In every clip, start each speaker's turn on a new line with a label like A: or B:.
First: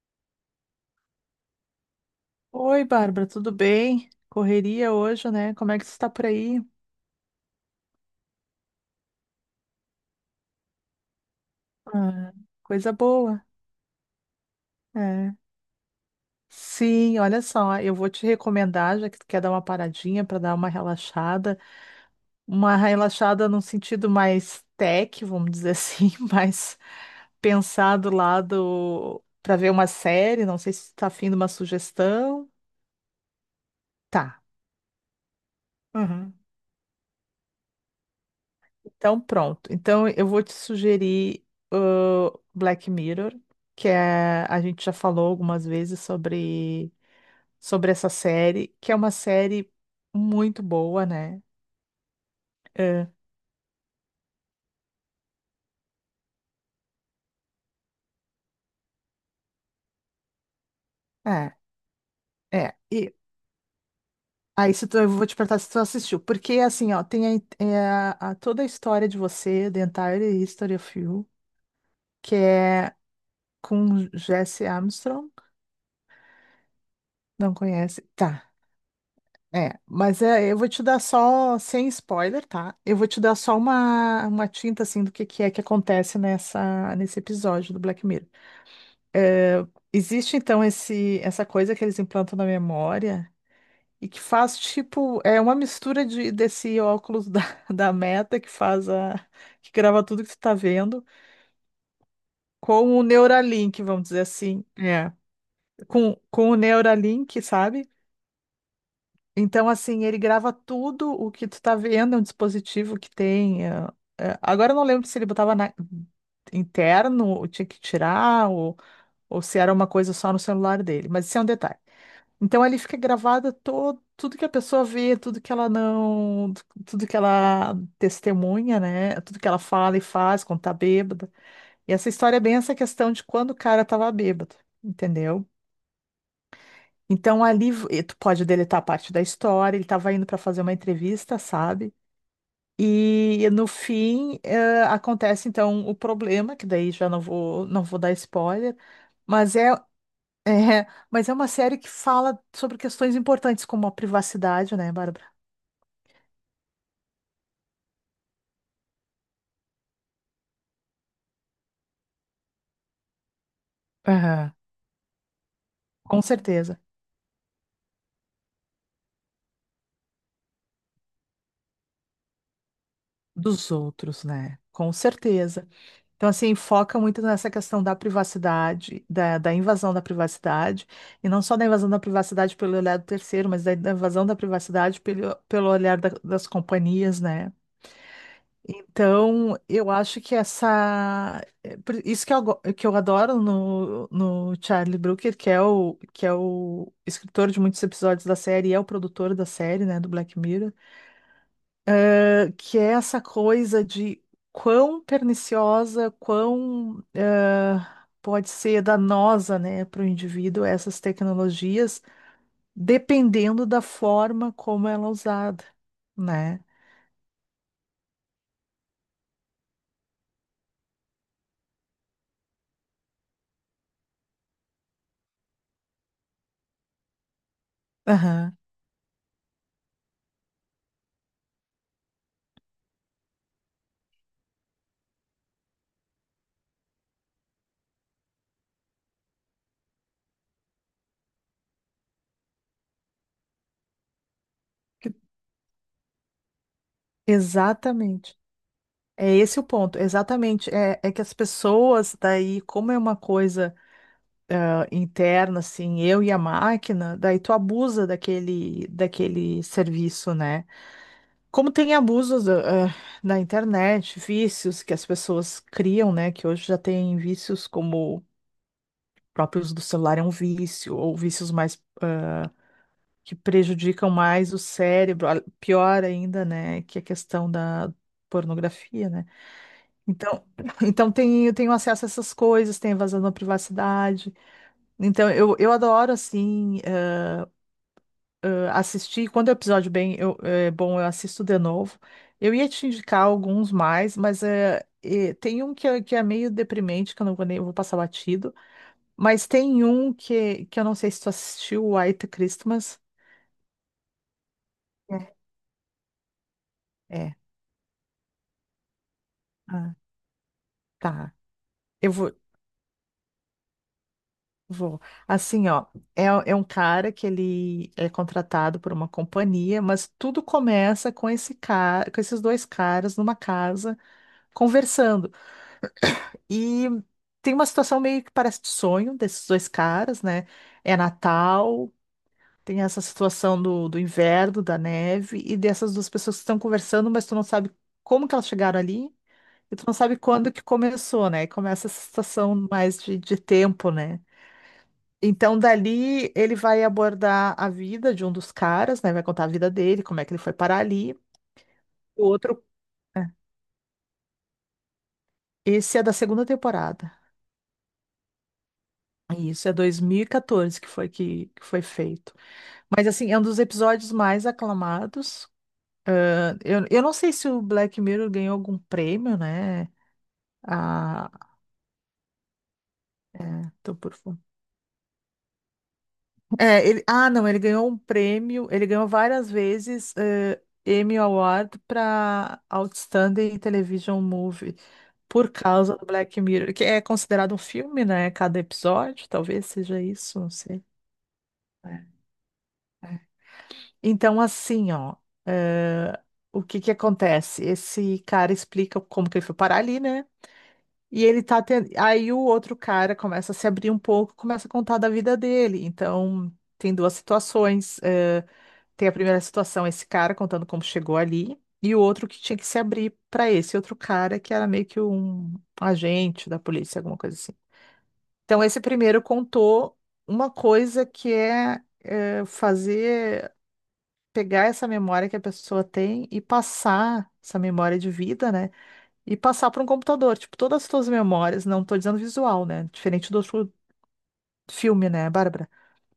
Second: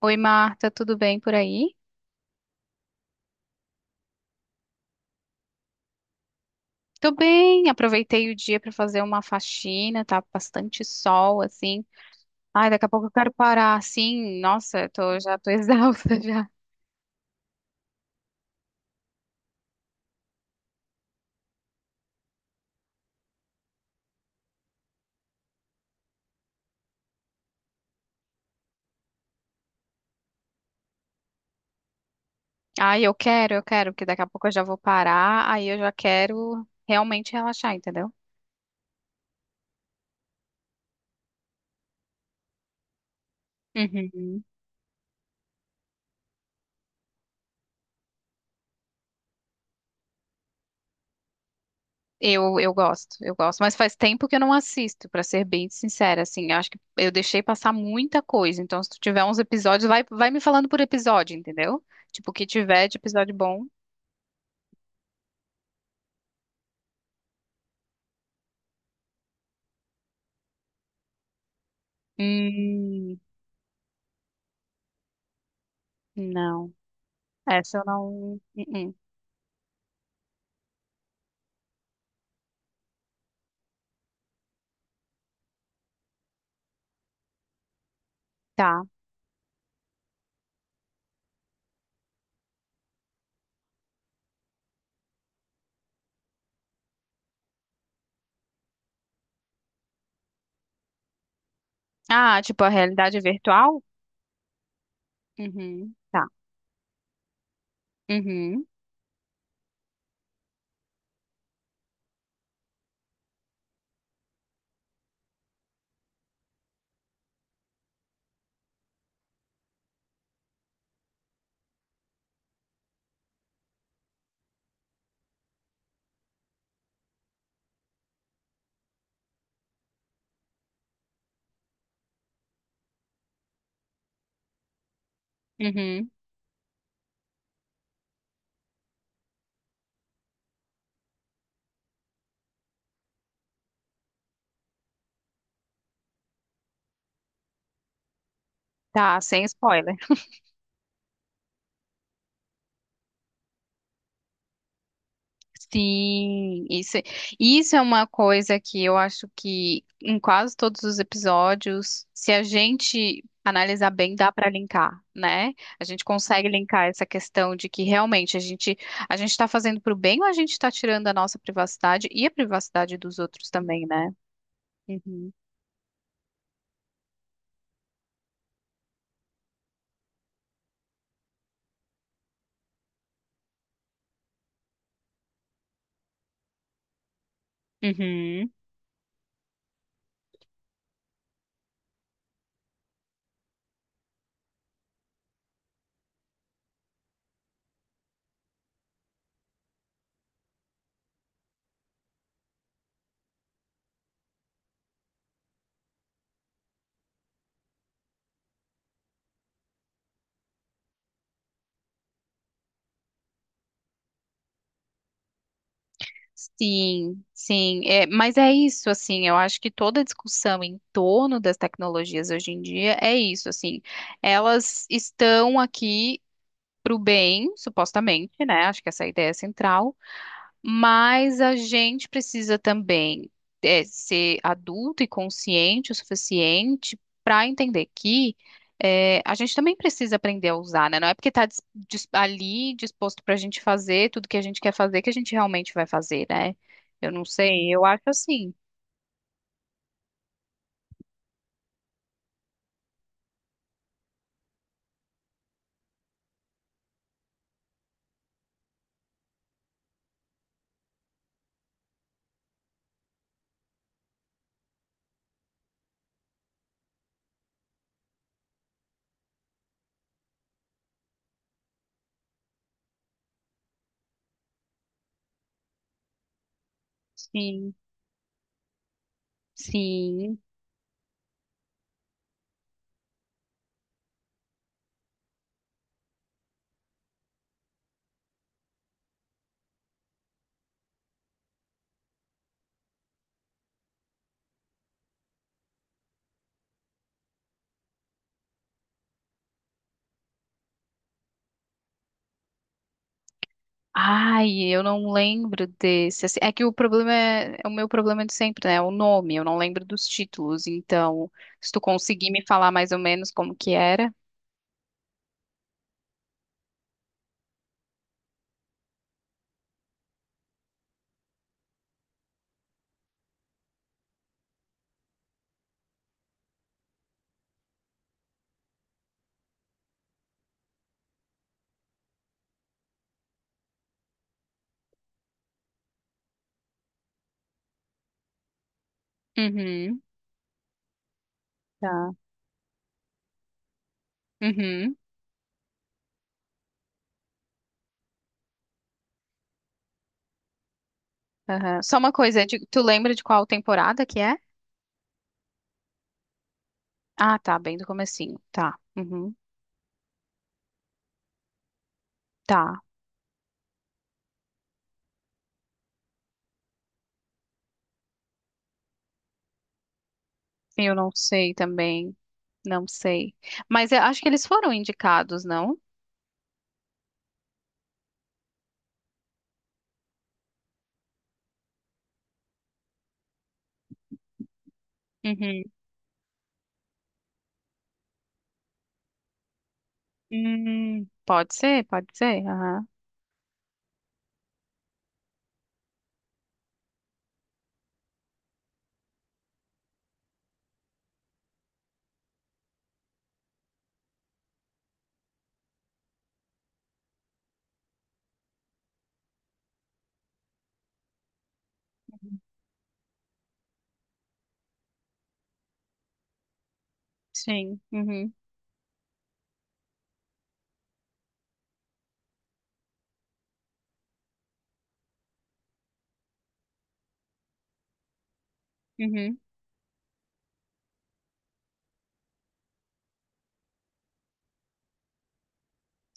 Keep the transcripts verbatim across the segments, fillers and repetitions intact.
A: Oi, Marta, tudo bem por aí?
B: Oi, Bárbara, tudo bem? Correria hoje, né? Como é que você está por aí?
A: Tô bem, aproveitei o dia pra fazer uma faxina, tá bastante sol assim.
B: Ah,
A: Ai, daqui a
B: coisa
A: pouco eu quero
B: boa.
A: parar, assim. Nossa, eu tô,
B: É.
A: já tô exausta já.
B: Sim, olha só, eu vou te recomendar, já que tu quer dar uma paradinha para dar uma relaxada, uma relaxada num sentido mais tech, vamos dizer assim, mais pensar do lado para ver uma série, não sei se tu tá afim de uma sugestão.
A: Ai, eu quero, eu quero, porque daqui
B: Tá.
A: a pouco eu já vou parar, aí eu já
B: Uhum.
A: quero realmente relaxar, entendeu?
B: Então, pronto. Então, eu vou te sugerir o Black Mirror, que
A: Uhum.
B: é, a gente já falou algumas vezes sobre, sobre essa série, que é uma série muito boa, né?
A: Eu, eu
B: É,
A: gosto, eu gosto, mas faz tempo que eu não assisto, pra ser bem sincera, assim, eu acho que eu deixei passar muita coisa, então se tu tiver uns episódios, vai, vai me falando por episódio,
B: é.
A: entendeu? Tipo, o que
B: É.
A: tiver de
B: E
A: episódio bom.
B: aí, se tu, eu vou te perguntar se tu assistiu, porque assim, ó, tem a, in- é a- a- toda a história de você, The Entire History of You, que é
A: Hum,
B: com Jesse Armstrong.
A: não.
B: Não
A: Essa eu
B: conhece?
A: não. uh,
B: Tá.
A: uh.
B: É, mas é, eu vou te dar só, sem spoiler, tá? Eu vou te dar só uma, uma tinta, assim, do que, que é que acontece nessa, nesse episódio do Black Mirror.
A: Tá.
B: É, existe, então, esse, essa coisa que eles implantam na memória e que faz, tipo, é uma mistura de, desse óculos da, da Meta que faz a... que grava tudo que tu tá vendo
A: Ah, tipo a
B: com o
A: realidade virtual?
B: Neuralink, vamos dizer assim. É.
A: Uhum.
B: Com,
A: Tá.
B: com o Neuralink, sabe?
A: Uhum.
B: Então, assim, ele grava tudo o que tu tá vendo, é um dispositivo que tem. eh, eh, agora eu não lembro se ele botava na- interno, ou tinha que tirar, ou, ou se era uma coisa só no celular dele, mas isso é um detalhe. Então ali fica gravada todo, tudo que a pessoa vê, tudo que ela não, tudo que ela testemunha, né? Tudo que ela fala e faz quando tá bêbada. E essa história é bem essa questão de quando o cara tava bêbado, entendeu?
A: Uhum.
B: Então ali v- tu pode deletar parte da história, ele estava indo para fazer uma entrevista, sabe? E no fim eh, acontece então o problema, que daí já não vou não vou dar spoiler,
A: Tá, sem
B: mas é,
A: spoiler.
B: é, mas é uma série que fala sobre questões importantes como a privacidade, né, Bárbara?
A: Sim, isso, é, isso é uma coisa que eu acho que em quase todos os episódios, se a gente analisar bem, dá para
B: Aham.
A: linkar, né? A gente
B: Com
A: consegue
B: certeza.
A: linkar essa questão de que realmente a gente a gente está fazendo para o bem ou a gente está tirando a nossa privacidade e a privacidade dos outros
B: Dos
A: também, né?
B: outros, né? Com
A: Uhum.
B: certeza. Então, assim, foca muito nessa questão da privacidade, da, da invasão da privacidade, e não só da invasão da privacidade pelo olhar do terceiro, mas da, da invasão da privacidade pelo, pelo olhar da- das companhias, né?
A: Uhum.
B: Então, eu acho que essa. É por isso que eu, go- que eu adoro no, no Charlie Brooker, que é o, que é o escritor de muitos episódios da série e é o produtor da série, né, do Black Mirror, que é essa coisa de quão perniciosa, quão ah, pode ser danosa, né, para o indivíduo essas tecnologias, dependendo da forma como ela é usada, né?
A: Sim, sim. É, mas é isso, assim, eu acho que toda a discussão em torno das tecnologias hoje em dia é isso, assim. Elas estão aqui para o bem, supostamente,
B: Aham.
A: né? Acho que essa é a ideia central. Mas a gente precisa também é, ser adulto e consciente o suficiente para entender que é, a gente também precisa aprender a usar, né? Não é porque está ali disposto para a gente fazer tudo que a gente quer fazer que a
B: Que-
A: gente realmente vai fazer, né? Eu não sei, eu acho
B: Exatamente.
A: assim.
B: É esse o ponto, exatamente. É, é que as pessoas, daí, como é uma coisa ah, interna, assim, eu e a máquina, daí tu abusa daquele, daquele serviço, né? Como tem abusos eh, na internet, vícios que as pessoas criam, né? Que hoje já tem vícios como próprios do celular é um vício, ou vícios mais que prejudicam mais o cérebro, a- pior ainda, né? Que a questão
A: Sim,
B: da pornografia, né?
A: sim.
B: Então, então tem, eu tenho acesso a essas coisas, tem invasão na privacidade. Então, eu, eu adoro, assim. Assisti, quando o episódio bem, eu- é bom, eu assisto de novo. Eu ia te indicar alguns mais, mas é, é, tem um que é, que é meio deprimente, que eu não vou nem eu vou passar batido. Mas tem um que, que eu não sei se tu assistiu, o White Christmas.
A: Ai, eu não
B: É.
A: lembro desse. Assim, é que o problema
B: É,
A: é, é o meu problema de sempre, né? É o nome, eu não lembro
B: ah,
A: dos títulos. Então,
B: tá.
A: se tu
B: Eu
A: conseguir
B: vou,
A: me falar mais ou menos como que era.
B: vou. Assim, ó, é, é um cara que ele é contratado por uma companhia, mas tudo começa com esse cara, com esses dois caras numa casa conversando. E tem uma situação meio que parece de sonho desses dois caras, né? É Natal, tem essa situação do, do inverno, da neve, e dessas duas pessoas que estão conversando, mas tu não sabe como que elas chegaram ali, e tu não
A: Uhum,
B: sabe quando que começou, né? E começa essa
A: tá.
B: situação mais de, de tempo, né?
A: Uhum,
B: Então, dali, ele vai abordar a vida de um dos caras, né? Vai contar a vida dele, como é que ele foi parar ali.
A: aham. Só uma
B: O
A: coisa, é
B: outro,
A: de- tu lembra de
B: é.
A: qual temporada que é?
B: Esse é da segunda temporada.
A: Ah, tá, bem do comecinho. Tá. Uhum,
B: Isso, é dois mil e quatorze que foi que, que foi feito.
A: tá.
B: Mas assim, é um dos episódios mais aclamados. Ah, Eu, eu não sei se o Black Mirror ganhou algum prêmio, né?
A: Eu não
B: Ah,
A: sei também. Não sei. Mas
B: tô
A: eu
B: por
A: acho que eles
B: fora.
A: foram indicados, não?
B: É, ele, ah, não, ele ganhou um prêmio, ele ganhou várias vezes eh, Emmy Award para Outstanding Television Movie por
A: Uhum.
B: causa do Black Mirror, que é considerado um filme, né? Cada episódio, talvez seja isso, não sei.
A: Hum, pode ser,
B: É,
A: pode ser. Aham.
B: é. Então, assim, ó, eh, o que que acontece? Esse cara explica como que ele foi parar ali, né? E ele tá tendo. Aí o outro cara começa a se abrir um pouco, começa a contar da vida dele. Então, tem duas situações. Eh, tem a primeira situação, esse cara contando como chegou ali, e o outro que tinha que se abrir para esse outro cara, que era meio que um agente da polícia, alguma coisa assim.
A: Sim. Uhum.
B: Então, esse primeiro contou uma coisa que é, eh, fazer. Pegar essa memória que a pessoa tem e passar essa memória de vida, né? E
A: Uhum.
B: passar para um computador. Tipo, todas as tuas memórias, não tô dizendo visual, né? Diferente do outro filme, né, Bárbara?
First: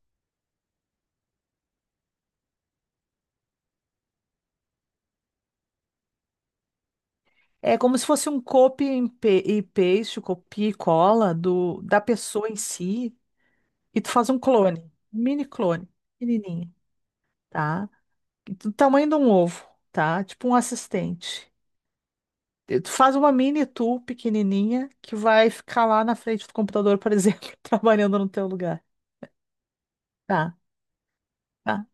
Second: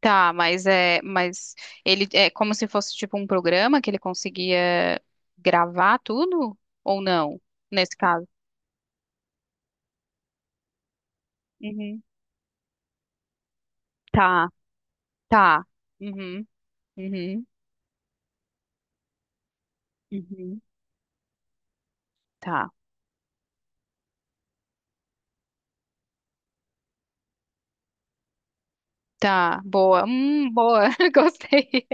A: Tá, mas é, mas ele é como se fosse tipo um programa que ele conseguia gravar tudo ou não,
B: É
A: nesse
B: como se
A: caso?
B: fosse um copy and pe- e paste, copia e cola do, da
A: Uhum.
B: pessoa em si, e tu faz um
A: Tá,
B: clone, um mini
A: tá.
B: clone,
A: Uhum,
B: pequenininho,
A: uhum,
B: tá? Do tamanho de um ovo, tá? Tipo um
A: uhum.
B: assistente.
A: Tá,
B: E tu faz uma mini tu pequenininha que vai ficar lá na frente do computador, por exemplo, trabalhando no teu lugar.
A: tá. Boa. Hum,
B: Tá?
A: boa. Gostei.
B: Tá?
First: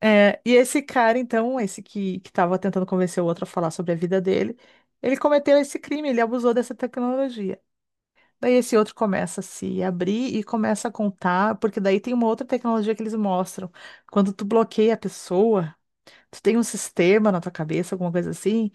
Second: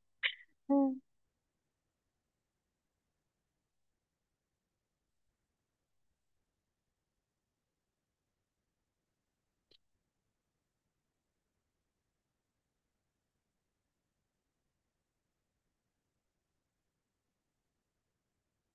B: É, e esse
A: Hum.
B: cara, então, esse que, que tava tentando convencer o outro a falar sobre a vida dele, ele cometeu esse crime, ele abusou dessa tecnologia. Daí esse outro começa a se abrir e começa a contar, porque daí tem uma outra tecnologia que eles mostram. Quando tu bloqueia a pessoa, tu tem um sistema na tua cabeça, alguma coisa assim,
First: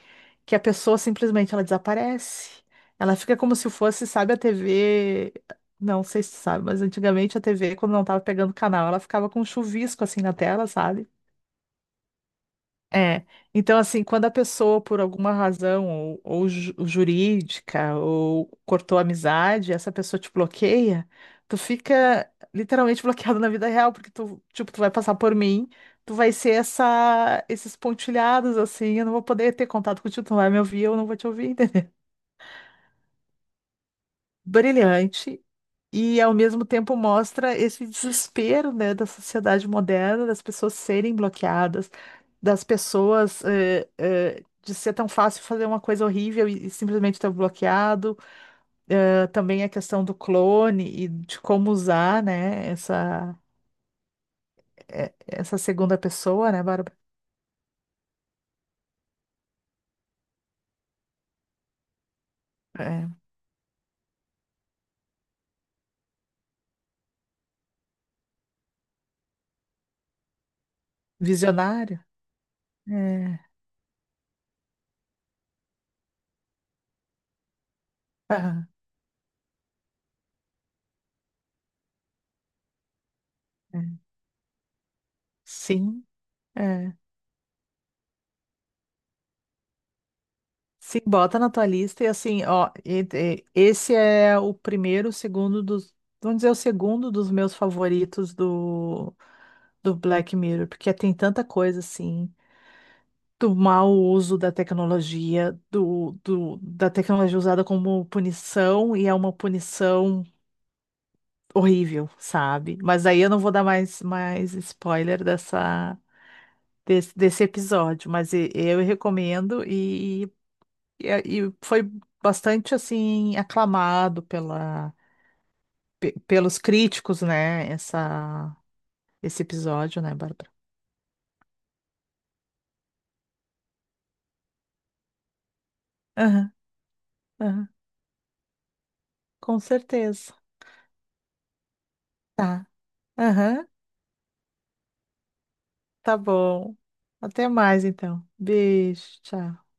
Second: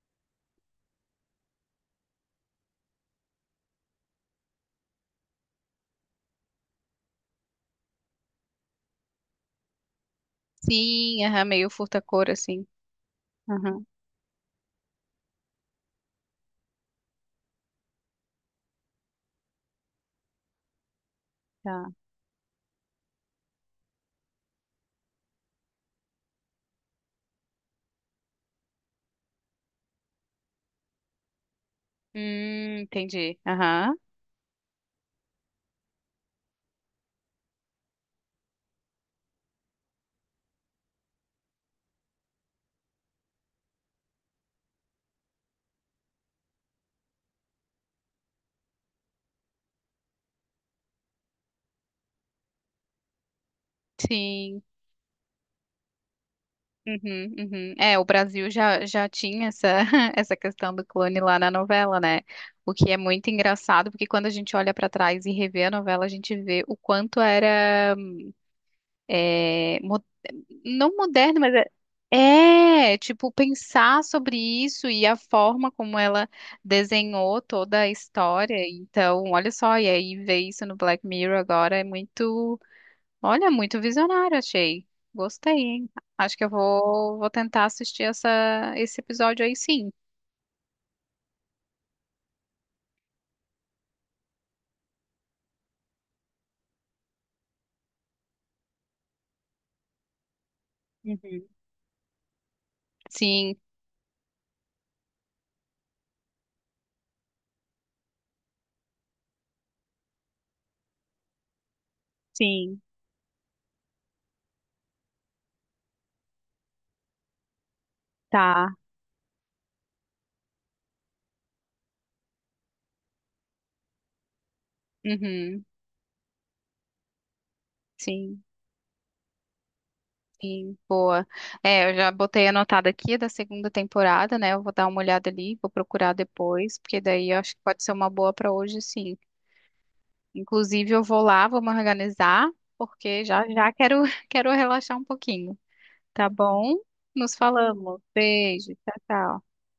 B: que a pessoa simplesmente ela desaparece. Ela fica como se fosse, sabe, a tê vê. Não sei se tu sabe, mas antigamente a tê vê, quando não tava pegando canal, ela ficava com um chuvisco assim na tela, sabe?
A: Sim, aham, meio furta-cor assim.
B: É, então
A: Aham,
B: assim, quando a pessoa, por alguma razão, ou, ou ju- jurídica, ou cortou a amizade, essa pessoa te bloqueia, tu
A: tá.
B: fica literalmente bloqueado na vida real, porque tu, tipo, tu vai passar por mim, tu vai ser essa, esses pontilhados, assim, eu não vou poder ter contato contigo, tu não vai me ouvir, eu não vou te ouvir, entendeu?
A: Hum, entendi. Aham.
B: Brilhante e ao mesmo tempo mostra esse desespero, né, da sociedade moderna, das pessoas serem bloqueadas, das pessoas eh, eh, de ser tão fácil fazer uma coisa horrível e, e simplesmente estar bloqueado. Eh, também a questão do clone e de como usar, né, essa,
A: Sim.
B: eh, essa segunda pessoa, né, Bárbara?
A: Uhum, uhum. É, o Brasil já, já tinha essa, essa questão do clone lá na novela, né? O que é
B: É,
A: muito engraçado, porque quando a gente olha pra trás e revê a novela, a gente vê o quanto era, é, mo- não moderno, mas
B: visionário.
A: é, é, tipo,
B: É,
A: pensar sobre isso e a forma como ela desenhou toda a história.
B: aham,
A: Então, olha só, e aí ver isso no Black Mirror agora é muito. Olha, muito
B: é,
A: visionário, achei. Gostei, hein?
B: sim.
A: Acho que eu
B: É.
A: vou, vou tentar assistir essa, esse episódio aí, sim.
B: Sim, bota na tua lista e assim, ó, e- e- esse é o primeiro, o segundo dos, vamos dizer, o segundo dos meus favoritos do, do Black Mirror, porque tem tanta
A: Uhum.
B: coisa assim, do
A: Sim,
B: mau uso da tecnologia, do, do, da tecnologia usada como punição, e é uma punição horrível, sabe?
A: sim,
B: Mas aí eu não vou dar mais, mais spoiler dessa, desse, desse episódio, mas e-
A: tá.
B: eu recomendo. E, a- e foi bastante assim aclamado pela,
A: Uhum.
B: pe- pelos críticos, né?
A: Sim,
B: Essa, esse episódio, né, Bárbara?
A: sim, boa. É, eu já botei anotado aqui da segunda temporada, né? Eu vou dar uma olhada ali, vou procurar
B: Aham,
A: depois, porque daí eu acho que
B: aham,
A: pode ser uma boa pra hoje, sim.
B: com certeza.
A: Inclusive, eu vou lá, vou me organizar,
B: Tá.
A: porque já
B: Aham,
A: já quero, quero relaxar um pouquinho.
B: tá
A: Tá
B: bom.
A: bom? Nos
B: Até mais
A: falamos.
B: então.
A: Beijo, tchau,
B: Beijo,
A: tchau.
B: tchau.